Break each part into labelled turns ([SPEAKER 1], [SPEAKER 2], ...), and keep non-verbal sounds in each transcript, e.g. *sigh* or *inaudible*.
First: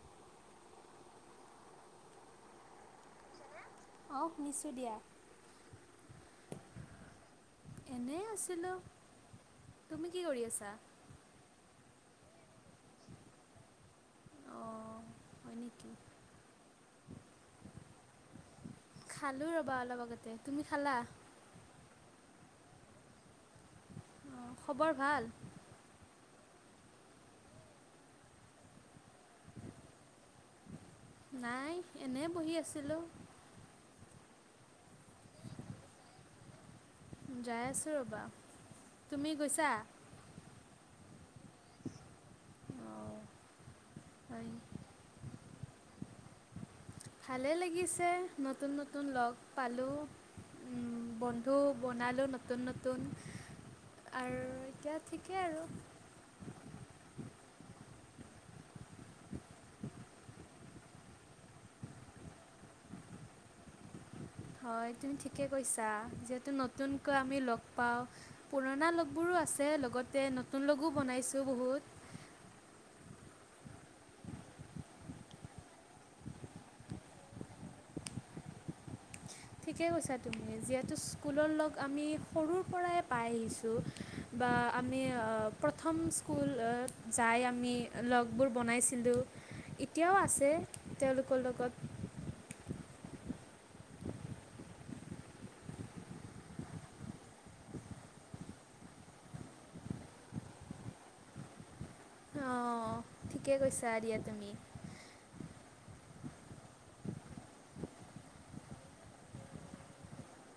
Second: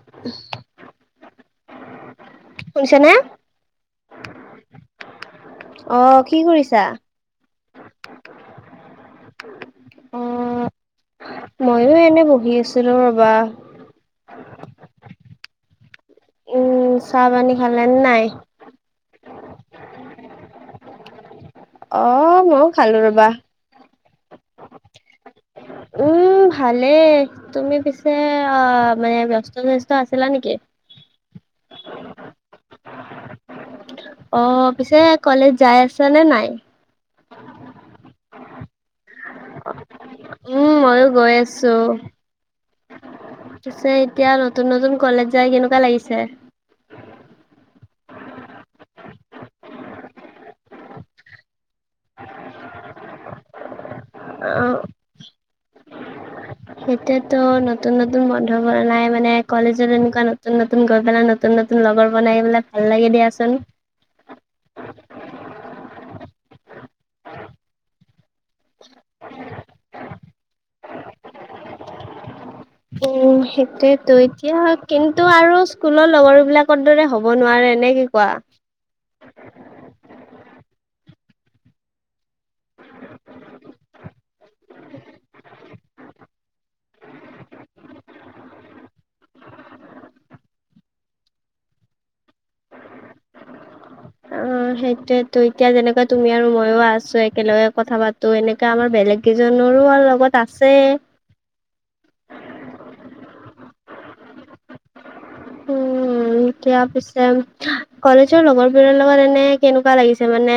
[SPEAKER 1] *inaudible* শুনিছানে?
[SPEAKER 2] অ' শুনিছোঁ দিয়া।
[SPEAKER 1] অ' কি কৰিছা?
[SPEAKER 2] এনে আছিলো তুমি কি কৰি
[SPEAKER 1] অ',
[SPEAKER 2] আছা?
[SPEAKER 1] ময়ো এনে বহি আছিলো ৰবা।
[SPEAKER 2] অ' হয় নেকি?
[SPEAKER 1] উম, চাহ পানী খালে নে নাই?
[SPEAKER 2] খালো ৰ'বা অলপ আগতে তুমি খালা?
[SPEAKER 1] অ ময়ো খালো ৰবা।
[SPEAKER 2] খবৰ ভাল?
[SPEAKER 1] উম। উ ভালেই তুমি পিছে অ মানে ব্যস্ত স্যস্ত আছিলা নেকি? *unintelligible*
[SPEAKER 2] নাই এনেই বহি আছিলোঁ।
[SPEAKER 1] অ' পিছে কলেজ যাই আছা নে নাই?
[SPEAKER 2] যাই আছো ৰ'বা তুমি গৈছা?
[SPEAKER 1] উম, ময়ো গৈ আছো।
[SPEAKER 2] অঁ
[SPEAKER 1] পিছে এতিয়া
[SPEAKER 2] হয়।
[SPEAKER 1] নতুন নতুন কলেজ যাই কেনেকুৱা লাগিছে?
[SPEAKER 2] ভালে লাগিছে নতুন নতুন লগ পালো। উম উম, বন্ধু বনালোঁ নতুন নতুন। আৰু
[SPEAKER 1] অ'
[SPEAKER 2] এতিয়া ঠিকেই আৰু।
[SPEAKER 1] এতিয়াতো নতুন নতুন বন্ধু বনাই মানে কলেজত এনেকুৱা নতুননতুন গৈ পেলাই নতুন নতুন লগৰ বনাই পেলাই ভাল লাগে দিয়াচোন।
[SPEAKER 2] হয় তুমি ঠিকে কৈছা যিহেতু নতুনকৈ আমি লগ পাওঁ। পুৰণা বোৰো আছে লগতে নতুন লগো বনাইছোঁ বহুত।
[SPEAKER 1] উম। সেইটোৱেতো, এতিয়া কিন্তু আৰু স্কুলৰ লগৰ বিলাকৰ দৰে হ'ব নোৱাৰে এনে কি কোৱা? *inaudible*
[SPEAKER 2] ঠিকেই কৈছা তুমি যিহেতু স্কুলৰ লগ আমি সৰুৰ পৰাই পাই আহিছোঁ বা বা আমি আ প্ৰথম স্কুল অ যাই আমি লগবোৰ বনাইছিলোঁ। এতিয়াও আছে তেওঁলোকৰ লগত।
[SPEAKER 1] *inaudible* অ' সেইটোৱেতো এতিয়া যেনেকােৱা তুমি আৰু মইও আছো একেলগে কথা পাতো এনেকা আমাৰ বে বেলেগ কেইজনৰো আৰু লগত আছে
[SPEAKER 2] অঁ ঠিকে কৈছা দিয়া তুমি
[SPEAKER 1] উম। উ দতিয়া পিছে কলেজৰ লগৰ বোৰৰ লগত এনে কেনেকুৱা লাগিছে মানে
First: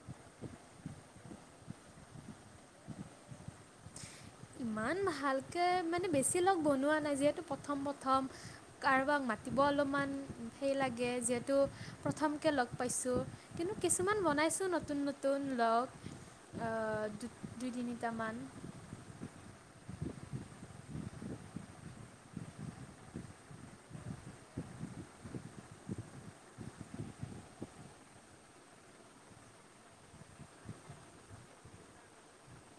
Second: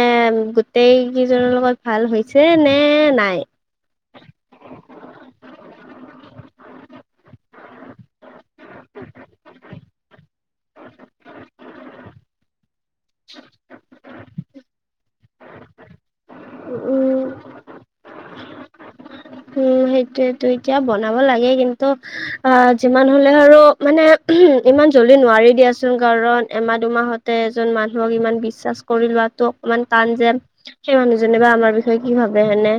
[SPEAKER 1] গোটেইকেইজনৰ লগত ভাল হৈছে নে নাই?
[SPEAKER 2] ইমান ভালকৈ মানে বেছি লগ বনোৱা নাই যিহেতু প্ৰথম, প্ৰথম কাৰোবাক মাতিব অলপমান সেই লাগে যিহেতু প্ৰথমকে পাইছোঁ কিন্তু কিছুমান বনাইছোঁ নতুন নতুন লগ
[SPEAKER 1] উম,
[SPEAKER 2] দুই তিনিটামান
[SPEAKER 1] উম সেইটোৱেটো এতিয়া বনাব লাগে কিন্তু অহঁ যিমান হলে আৰু মানে ইমান জল্দি নোৱাৰি দিয়াচোন কাৰণ এমাহ দুমাহতে এজন মানুহক ইমান বিশ্বাস কৰি লোৱাতটো ইমান টান যেন, সেই মানুহজনে বা আমাৰ বিষয়ে কি ভাবে হেনে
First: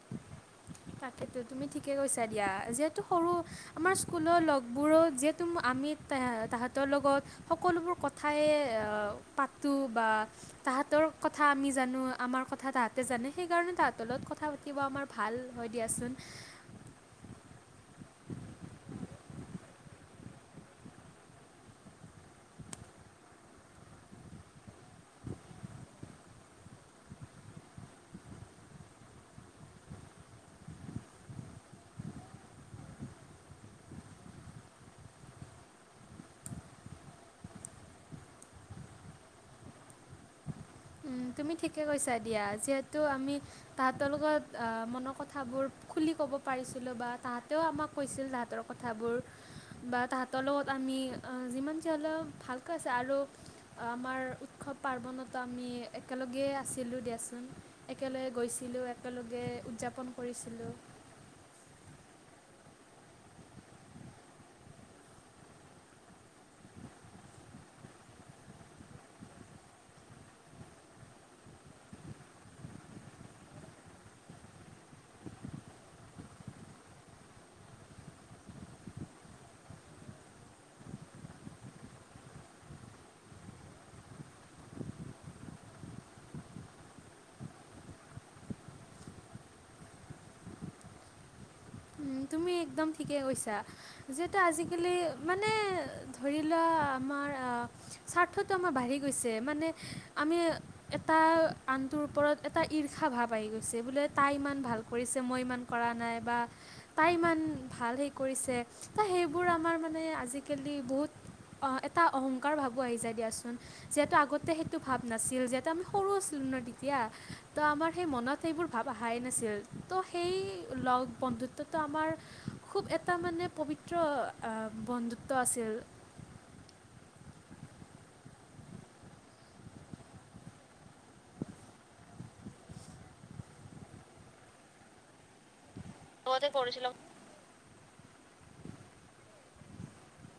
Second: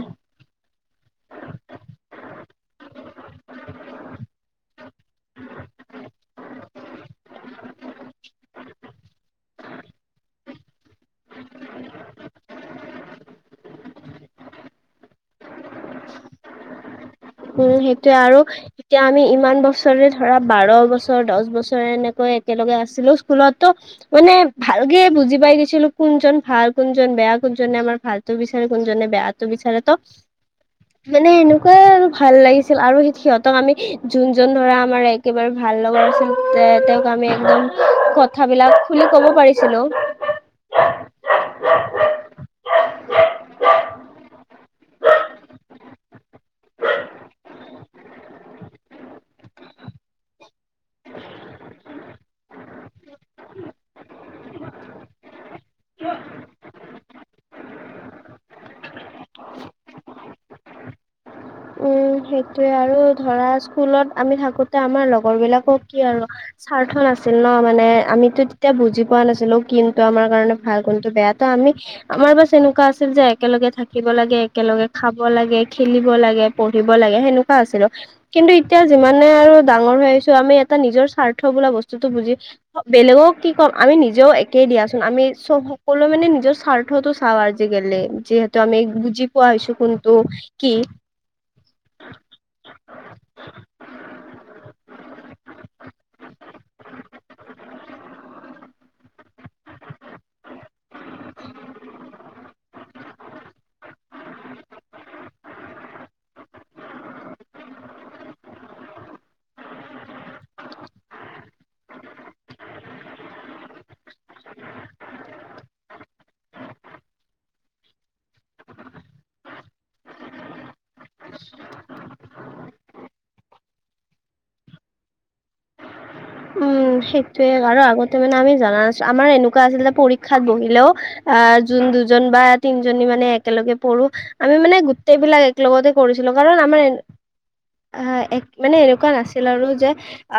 [SPEAKER 2] এইটো তুমি ঠিকে কৈছা দিয়া যিহেতু সৰু আহ আমাৰ স্কুলৰ লগ বোৰত যিহেতু আমি তাহাঁতৰ লগত সকলোবোৰ কথাই তেওঁ পাতোঁ বা *unintelligible* তাহাঁতৰ কথা আমি জানো আমাৰ কথা তাহাঁতে জানে সেই কাৰণে তাহাঁতৰ লগত কথা পা কিবা আমাৰ ভাল হয় দিয়াচোন।
[SPEAKER 1] *inaudible* উম, সেইটোয়ে আৰু এতিয়া আমি ইমান বছৰে ধৰা বাৰো বছৰ দশ বছৰে এনে আকৌ একেলগে আছিলো স্কুলতো মানে ভালকে বুজি পাই গেছিলো কোনজন ভাল কোনজন বেয়া কোনজনে আমাৰ ভালতটো বিচাৰে, কোনজনে বেয়াটো বিচাৰে তো মানে এনেকুৱাই আৰু ভাল লাগিছিল আৰু স সিহঁতক আমি যোনজন ধৰা আমাৰ একেবাৰে ভাল লগৰ তেওঁক আমি একদম কথাঁ বিলাক খুলি ক'ব পাৰিছিলো। উ *unintelligible*
[SPEAKER 2] তুমি ঠিকে কৈছা দিয়া যিহেতু আমি তাহতৰ লগত মনৰ কথা বোৰ ক'ব পাৰিছিলো বা তাহাঁতেও আমাক কৈছিল তাহঁতৰ কথাবোৰ বা তাঁহতৰ লগত আমি যিমান যিলেও ভালকৈ আছে আৰু আমাৰ উৎসৱ পাৰ্বণতো আমি একেলগেই আছিলোঁ দিয়াচোন একেলগে গৈছিলোঁ এক একেলগে উদযাপন কৰিছিলোঁ
[SPEAKER 1] উম সেইটোৱে আৰু ধৰা স্কুলত আমি থাকোতে আমাৰ লগৰ বিলাকক কি আৰু স্বাৰ্থ নাছিল ন মানে আমিতো তেতিয়া বুজি পোৱা নাছিলো, কিন্তু আমাৰ কাৰণে ভাল কোনটো বেয়াতো আ আমি আমাৰ বাছ এনেকুৱা আছিল যে একেলগে থাকিব লাগে, একেলগে খাব লাগে, খেলিব লাগে। পঢ়িব লাগে সেনেকুৱা আছিলো কিন্তু এতিয়া যিমানে আৰু ডাঙৰ হৈ আহিছো আমি এটা নিজৰ স্বাৰ্থ বোলা বস্তুতটো বুজি বেলেগক কি ক'ম আমি নিজেও একে দিয়াচোন আমি চব সকলোৱে মানে নিজৰ স্বাৰ্থতো চাওঁ আজি কালি যিহেতু আমি বুজি পোৱা হৈছো কিন্তু কি
[SPEAKER 2] উম, তুমি একদম ঠিকে কৈছা, যিহেতু আজিকালি মানে ধৰিলোৱা আমাৰ আমাৰ আ স্বাৰ্থটো আমাৰ বাঢ়ি গৈছে মানে আমি এটা আন ওপৰত এটা ঈৰ্ষা ভাৱ আহি গৈছে বোলে তাই ইমান ভাল কৰিছে মই ইমান কৰা নাই বা তাই ইমান ভাল হে কৰিছে তাই সেইবোৰ আমাৰ মানে আজিকালি বহুত অ, এটা অহংকাৰ ভাবো আহি যায় দিয়াচোন যিহেতু আগতে সেইটো ভাৱ নাছিল যিহেতু আমি সৰু আছিলো। ন দিতিয়া ত আমাৰ সেই মনত সেইবোৰ ভাব আহাই নাছিল ত সেই লগ বন্ধুত তেতিয়া আমাৰ খুব এটা মানে পবিত্ৰ বন্ধুত্ব আছিল।
[SPEAKER 1] উম উম, সেইটোৱে আৰু আগতে মানে আমি জানা নাছিলো আমাৰ এনেকুৱা আছিল যে পৰীক্ষাত বহিলেও আ যো যোন দুজন বা তিনজনী মানে একেলগে পঢ়ো আমি মানে গোটেইবিলাক এক লগতে কৰিছিলো
[SPEAKER 2] লগতে
[SPEAKER 1] কাৰণ আমাৰ
[SPEAKER 2] কৰিছিলোঁ
[SPEAKER 1] এনে অ এক মানে এনেকুৱা নাছিল আৰু যে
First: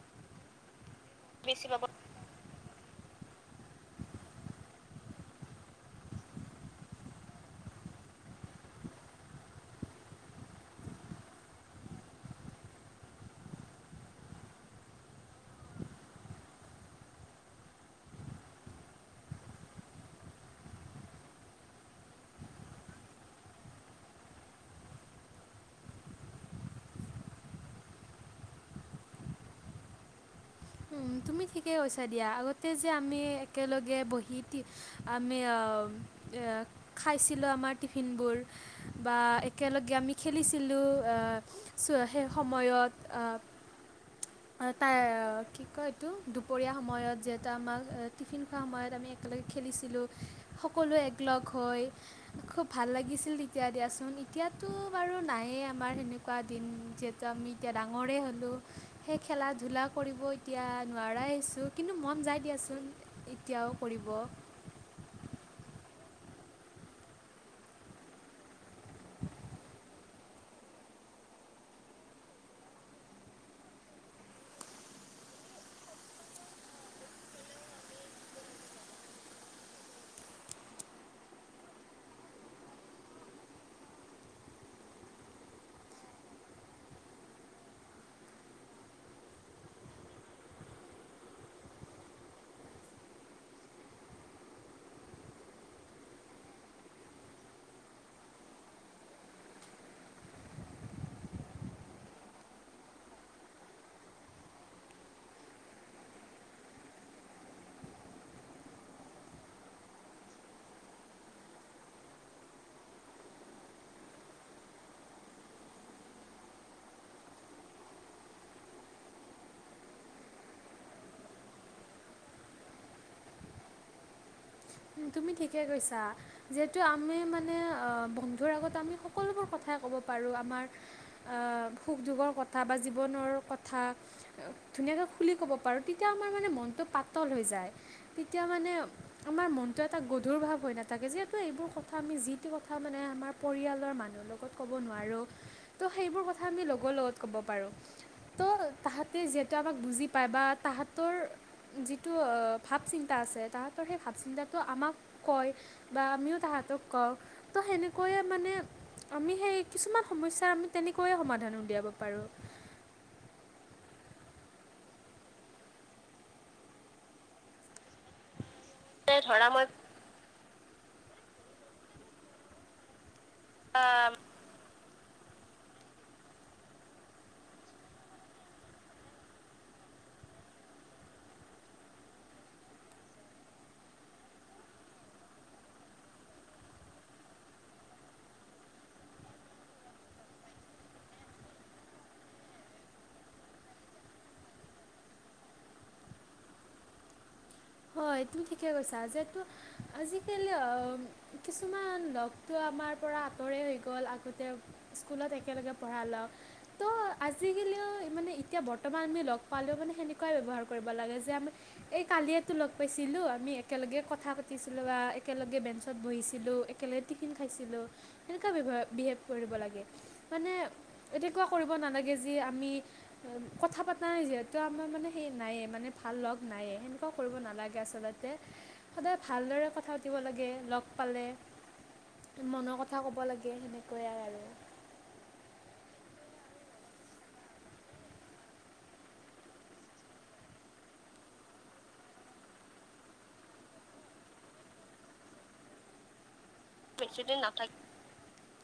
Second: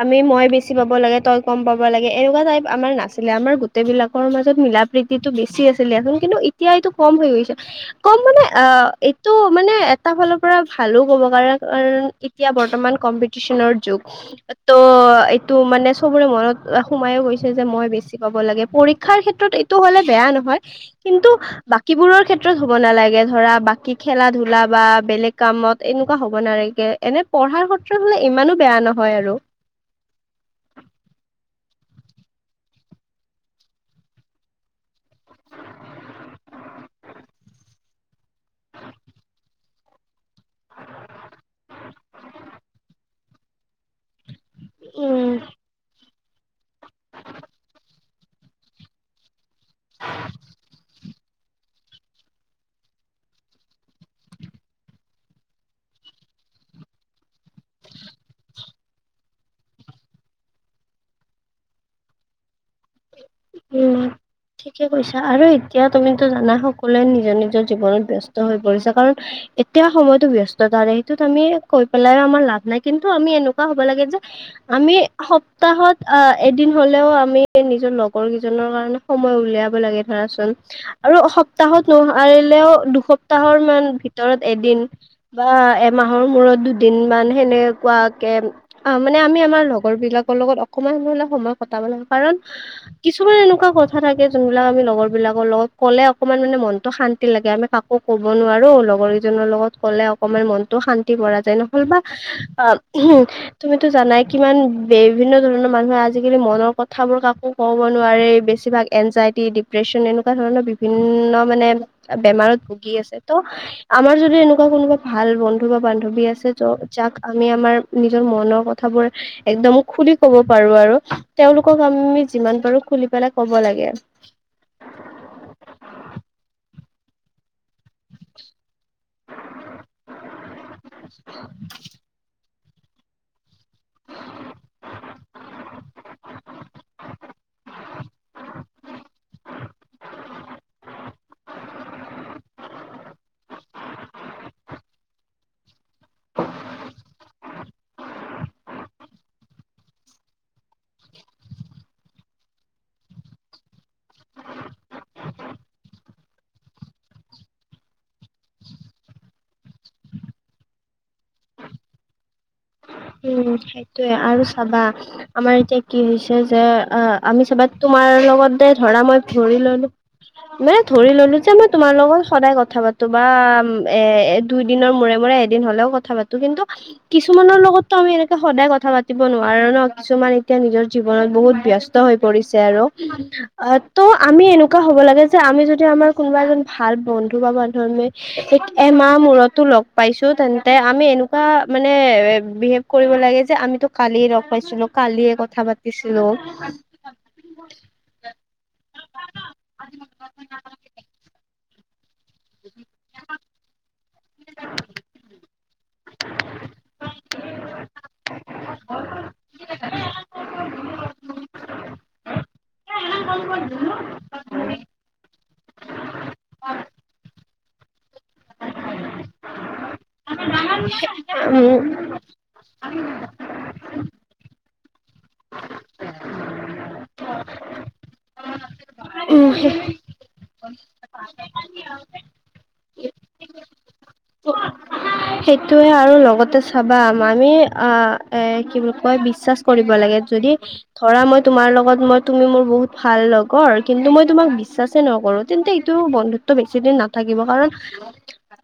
[SPEAKER 1] আমি মই বেছি পাব লাগে তই গম
[SPEAKER 2] বেছি
[SPEAKER 1] পাব
[SPEAKER 2] বাবদ
[SPEAKER 1] লাগে এনেকুৱা টাইপ আমাৰ নাথাকে আমাৰ গোটেই বিলাকৰ মাজত মিলা প্ৰীতিটো বেছি আছিলেোন কিন্তু এতিয়া এইটো কম হৈ গৈছে কম মানে আ এইটো মানে এটা ফালৰ পৰা ভালো কব কাৰ কাৰণ এতিয়া বৰ্তমান কম কম্পিটিছনৰ যুগ টো এইটো মানে চবৰে মনত সোমাইয়ো গৈছে যে মই বেছি পাব লাগে পৰীক্ষাৰ ক্ষেত্ৰত এইটো হলে বেয়া নহয় কিন্তু বাকীবোৰৰ ক্ষেত্ৰত হ'ব নালাগে ধৰা বাকী খেলা ধূলা বা বেলেগ কামত এনে এনেকুৱা হব নালাগে এনে পঢ়াৰ সত্ৰ হলে ইমানো বেয়া নহয় আৰু
[SPEAKER 2] তুমি ঠিকে কৈছা দিয়া আগতে যে আমি একেলগে বহি আমি অ এয়া খাইছিলোঁ আমাৰ টিফিনবোৰ বা একেলগে আমি খেলিছিলোঁ এইটো আ উস্ চোৱা সেই সময়ত আ চুচ অহ তাই
[SPEAKER 1] উম
[SPEAKER 2] কি *unintelligible* এইটো দুপৰীয়া সময়ত যিহেতু আমাক টিফিন খোৱা সময়ত আমি একেলগে খেলিছিলোঁ সকলো এক লগ হৈ খুব ভাল লাগিছিল তেতিয়া দিয়াচোন এতিয়াতো বাৰু নাইয়ে আ আমাৰ সেনেকুৱা দিন যিহেতু আমি এতিয়া ডাঙৰেই হ'লোঁ সেই খেলা ধূলা কৰিবই এতিয়া নোৱাৰাই আহিছোঁ কিন্তু মন যায় দিয়াচোন। এতিয়াও
[SPEAKER 1] উম
[SPEAKER 2] কৰিব
[SPEAKER 1] ঠিকে কৈছা আৰু এতিয়া তুমিতো জানাই সকলোৱে নিজৰ নিজৰ জীৱনত ব্যস্ত হৈ পৰিছে কাৰণ এতিয়া সময়তো ব্যস্ততাৰে সেইটোত আমি কৈ পেলাই আমাৰ লাভ নাই কিন্তু আমি এনেকুৱা হ'ব লাগে যে আমি সপ্তাহত অ এদিন হলেও আমি নিজৰ লগ লগৰ কেইজনৰ কাৰণে সময় উলিয়াব লাগে ধৰাচোন আৰু সপ্তাহত নোৱাৰিলেও দুসপ্তাহ সপ্তাহৰ মান ভিতৰত এদিন বা এমাহৰ মূৰত দুদিন মান সেনেকুৱা কে অ মানে আমি আমাৰ লগৰ বিলাকৰ লগত অকমান হলে সময় কটাব লাগে। কাৰণ কিছুমান এনেকুৱা কথা থাকে যোনবিলাক আমি লগৰবিলাকৰ লগত ক'লে অকণমান মানে মনটো শান্তি লাগে। আমি কাকো ক'ব নোৱাৰো লগৰ কেইজনৰ লগত ক'লে অকমান মনতো শান্তি পৰা যায় নহ'লবা অ উম তুমিতো জানাই কিমান বিভিন্ন ধৰণৰ মানুহে আজিকালি মনৰ কথাবোৰ কাকো কব নোৱাৰি বেছিভাগ এনজাইটি ডিপ্ৰেচন এনেকুৱা ধৰণৰ বিভিন্ন মানে বেমাৰত ভুগি আছে ত আমাৰ যদি এনেকুৱা কোনোবা ভাল বন্ধু বা বান্ধৱী আছে ত যাক আমি আমাৰ নিজৰ মনৰ কথাবোৰ একদম খুলি কব পাৰো আৰু তেওঁলোকক আমি যিমান পাৰো খুলি পেলাই ক'ব লাগে।
[SPEAKER 2] তুমি ঠিকে কৈছা যিহেতু আমি মানে বন্ধুৰ আগত আমি সকলোবোৰ কথাই ক'ব পাৰোঁ আমাৰ সুখ দুখৰ কথা কথা বা জীৱনৰ কথা ধুনীয়াকৈ খুলি ক'ব পাৰোঁ। তেতিয়া আমাৰ মানে মনটো পাতল হৈ যায়। য়ায় তেতিয়া মানে আমাৰ মন এইটো এটা গধুৰ ভাৱ হৈ নাথাকে। যিহেতু এইবোৰ কথা আমি যিটো কথা মানে আমাৰ পৰিয়ালৰ মানুহৰ লগত ক'ব কব নোৱাৰো তোসেইবোৰ কথা আমি লগৰ লগত ক'ব পাৰো
[SPEAKER 1] *inaudible*
[SPEAKER 2] তাহাতি যিহেতু আমাক বুজি পায় বা তাহাঁতৰ যিটো ভাৱ চিন্তা আছে তাহতৰ সেই ভাৱ চিন্তা তো আমাক কয় বা আমিও তাহাঁতক কওঁ তো সেনেকৈয়ে মানে আমি সেই কিছুমান সমস্যাৰ আমি তেনেকৈয়ে সমাধান উলিয়াব পাৰোঁ
[SPEAKER 1] উম সেইটোয়ে আৰু চাবা আমাৰ এতিয়া কি হৈছে যে অ আমি চাবা তোমাৰ তোমাৰ লগত ধৰা মই ধৰি ললো মানে ধৰি ললো যে মই তোমাৰ লগত সদায় কথা পাতো। নতুবা এ
[SPEAKER 2] মই
[SPEAKER 1] দুইদিনৰ মূৰে মূৰে এদিন হ'লেও কথা পাতো কিন্তু কিছুমানৰ লগত ত আমি এনেকে সদায় কথা পাতিব নোৱাৰো ন কিছুমান এতিয়া নিজৰ জীৱনত বহুত ব্যস্ত হৈ পৰিছে আৰু। অ' ত' আমি এনেকুৱা হ'ব লাগে যে আমি যদি আমাৰ কোনোবা এজন ভাল বন্ধু বা বান্ধৱী কোনে এমাহ মূৰতো লগ পাইছো তেন্তে আমি এনেকুৱা মানে বিহেভ কৰিব লাগে যে আমিতো কালিয়ে লগ পাইছিলো কালিয়ে কথা পাতিছিলো
[SPEAKER 2] হয়, তুমি ঠিকে কৈছা যিহেতু আজিকালি অ' কিছুমান লগ আমাৰ পৰা আঁতৰে হৈ গল আগতে স্কুলত একেলগে পঢ়া লগ ত' আজিকালিও মানে এতিয়া বৰ্তমান আমি লগ পালেও মানে সেনেকুৱাই ব্যৱহাৰ কৰি কেনেকুৱা লাগে যে এই কালি লগ পাইছিলো আমি একেলগে কথা পাতিছিলো বা একেলগে বেঞ্চচত বহিছিলো একেলগে টিফিন খাইছিলোঁ তেনেকুৱা বিহেভ কৰিব লাগে মানে এনেকুৱা কৰিব
[SPEAKER 1] উম
[SPEAKER 2] নালাগে যি আমি কথা পাতা নাই যিহেতু তো আমাৰ মানে সেই নায়েই মানে ভাল লগ নায়েই। সেনেকুৱা কৰিব নালাগে আচলতে। সদায় ভালদৰে
[SPEAKER 1] উম
[SPEAKER 2] কথা পাতিব লাগে। লগ পালে মনৰ কথা ক'ব লাগে। সেইয়াই আৰু।
[SPEAKER 1] সেইটোৱে আৰু লগতে চাবা আমি আহ এ কি বুলি কয় বিশ্বাচ কৰিব লাগে। যদি ধৰা মই তোমাৰ লগত মই তুমি মোৰ বহুত ভাল লগৰ, কিন্তু মই তোমাক বিশ্বাচে নকৰো কৰো তেন্তে এইটো বন্ধুত্ব বেছি দিন নাথাকিব। কাৰণ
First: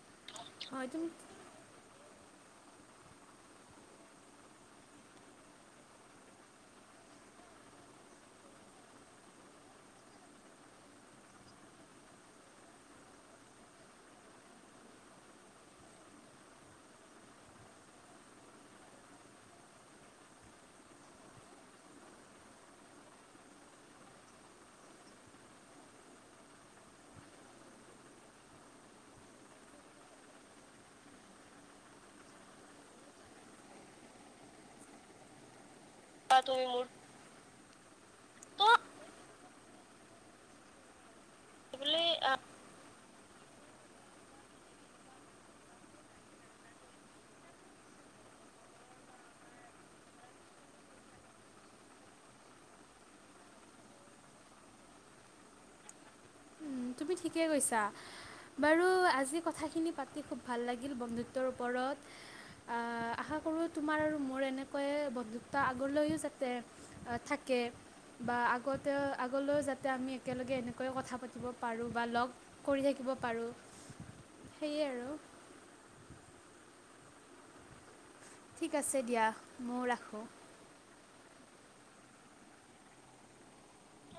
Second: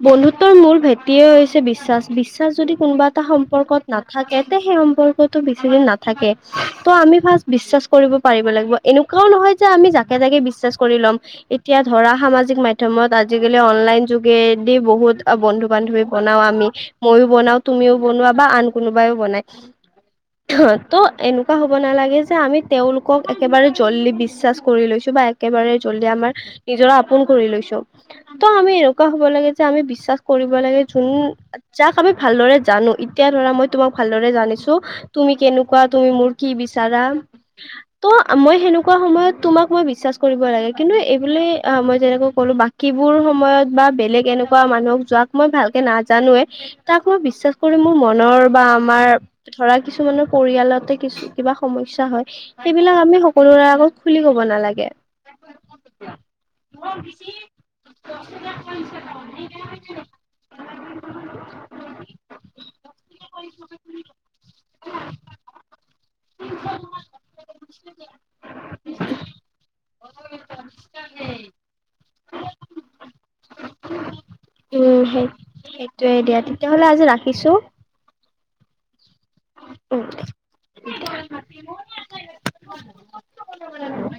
[SPEAKER 1] বন্ধুত্বৰ মূল
[SPEAKER 2] হয় তুমি
[SPEAKER 1] ভেটিয়ে হৈ বিশ্বাচ, বিশ্বাচ যদি কোনোবা এটা সম্পৰ্কত নাথাকে তে সেই সম্পৰ্কটো বেছিদিন নাথাকে। ত আমি ফাৰ্ষ্ট বিশ্বাচ কৰিব পাৰিব লাগিব। এনেকুৱাও নহয় যে আমি যাকে তাকে বিশ্বাস কৰি ল'ম। এতিয়া ধৰা সামাজিক মাধ্যমত আজিকালি অনলাইন যোগেদি বহুত বন্ধু বান্ধৱী বনাও আমি। মইও বনাও, তুমিও বনোৱা বা আন কোনোবাইও বনাই। ত এনেকুৱা হব নালাগে যে আমি তেওঁলোকক একেবাৰে জল্দি বিশ্বাচ কৰি লৈছো বা একেবাৰে জলদি আমাৰ নিজৰ আপোন কৰি লৈছো। ত আমি এনেকুৱা হব লাগে যে আমি বিশ্বাচ কৰিব লাগে যোন যাক আমি ভালদৰে জানো। এতিয়া ধৰা মই তোমাক ভালদৰে জানিছো তুমি কেনেকু কোৱা, তুমি মোৰ কি
[SPEAKER 2] তুমি মোৰ
[SPEAKER 1] বিচাৰা? ত' মই
[SPEAKER 2] ত
[SPEAKER 1] সেনেকুৱা সময়ত তোমাক মই বিশ্বাচ কৰিব লাগে, কিন্তু এ ই বুলি অ' মই
[SPEAKER 2] বোলে
[SPEAKER 1] যেনেকৈ ক'লো বাকী বোৰ সময়ত বা বেলেগ এনেকুৱা মানুহক যাক মই ভাল নাজানোৱে তাক মই বিশ্বাচ কৰি মোৰ মনৰ বা আমাৰ ধৰা কিছুমানৰ পৰিয়ালৰ কিবা সমস্যা হয় সেইবিলাক আমি সকলোৰে আগত খুলি কব নালাগে। *inaudible*
[SPEAKER 2] তুমি ঠিকে কৈছা। বাৰু আজি কথাখিনি পাতি খুব ভাল লাগিল বন্ধুত্বৰ ওপৰত আশা কৰোঁ তোমাৰ আৰু মোৰ এনেকৈ বন্ধুত্ব আগলৈও যাতে থাকে। থাকে বা আগতে আগলৈও যাতে আমি একেলগে এনেকৈ পাৰো বা লগ কৰি থাকিব পাৰো। সেয়ে আৰু।
[SPEAKER 1] সেইটোৱে দিয়া। তেতিয়াহলে আজি ৰাখিছো?
[SPEAKER 2] ঠিক আছে দিয়া। ময়ো
[SPEAKER 1] উম
[SPEAKER 2] ৰাখোঁ।
[SPEAKER 1] *unintelligible*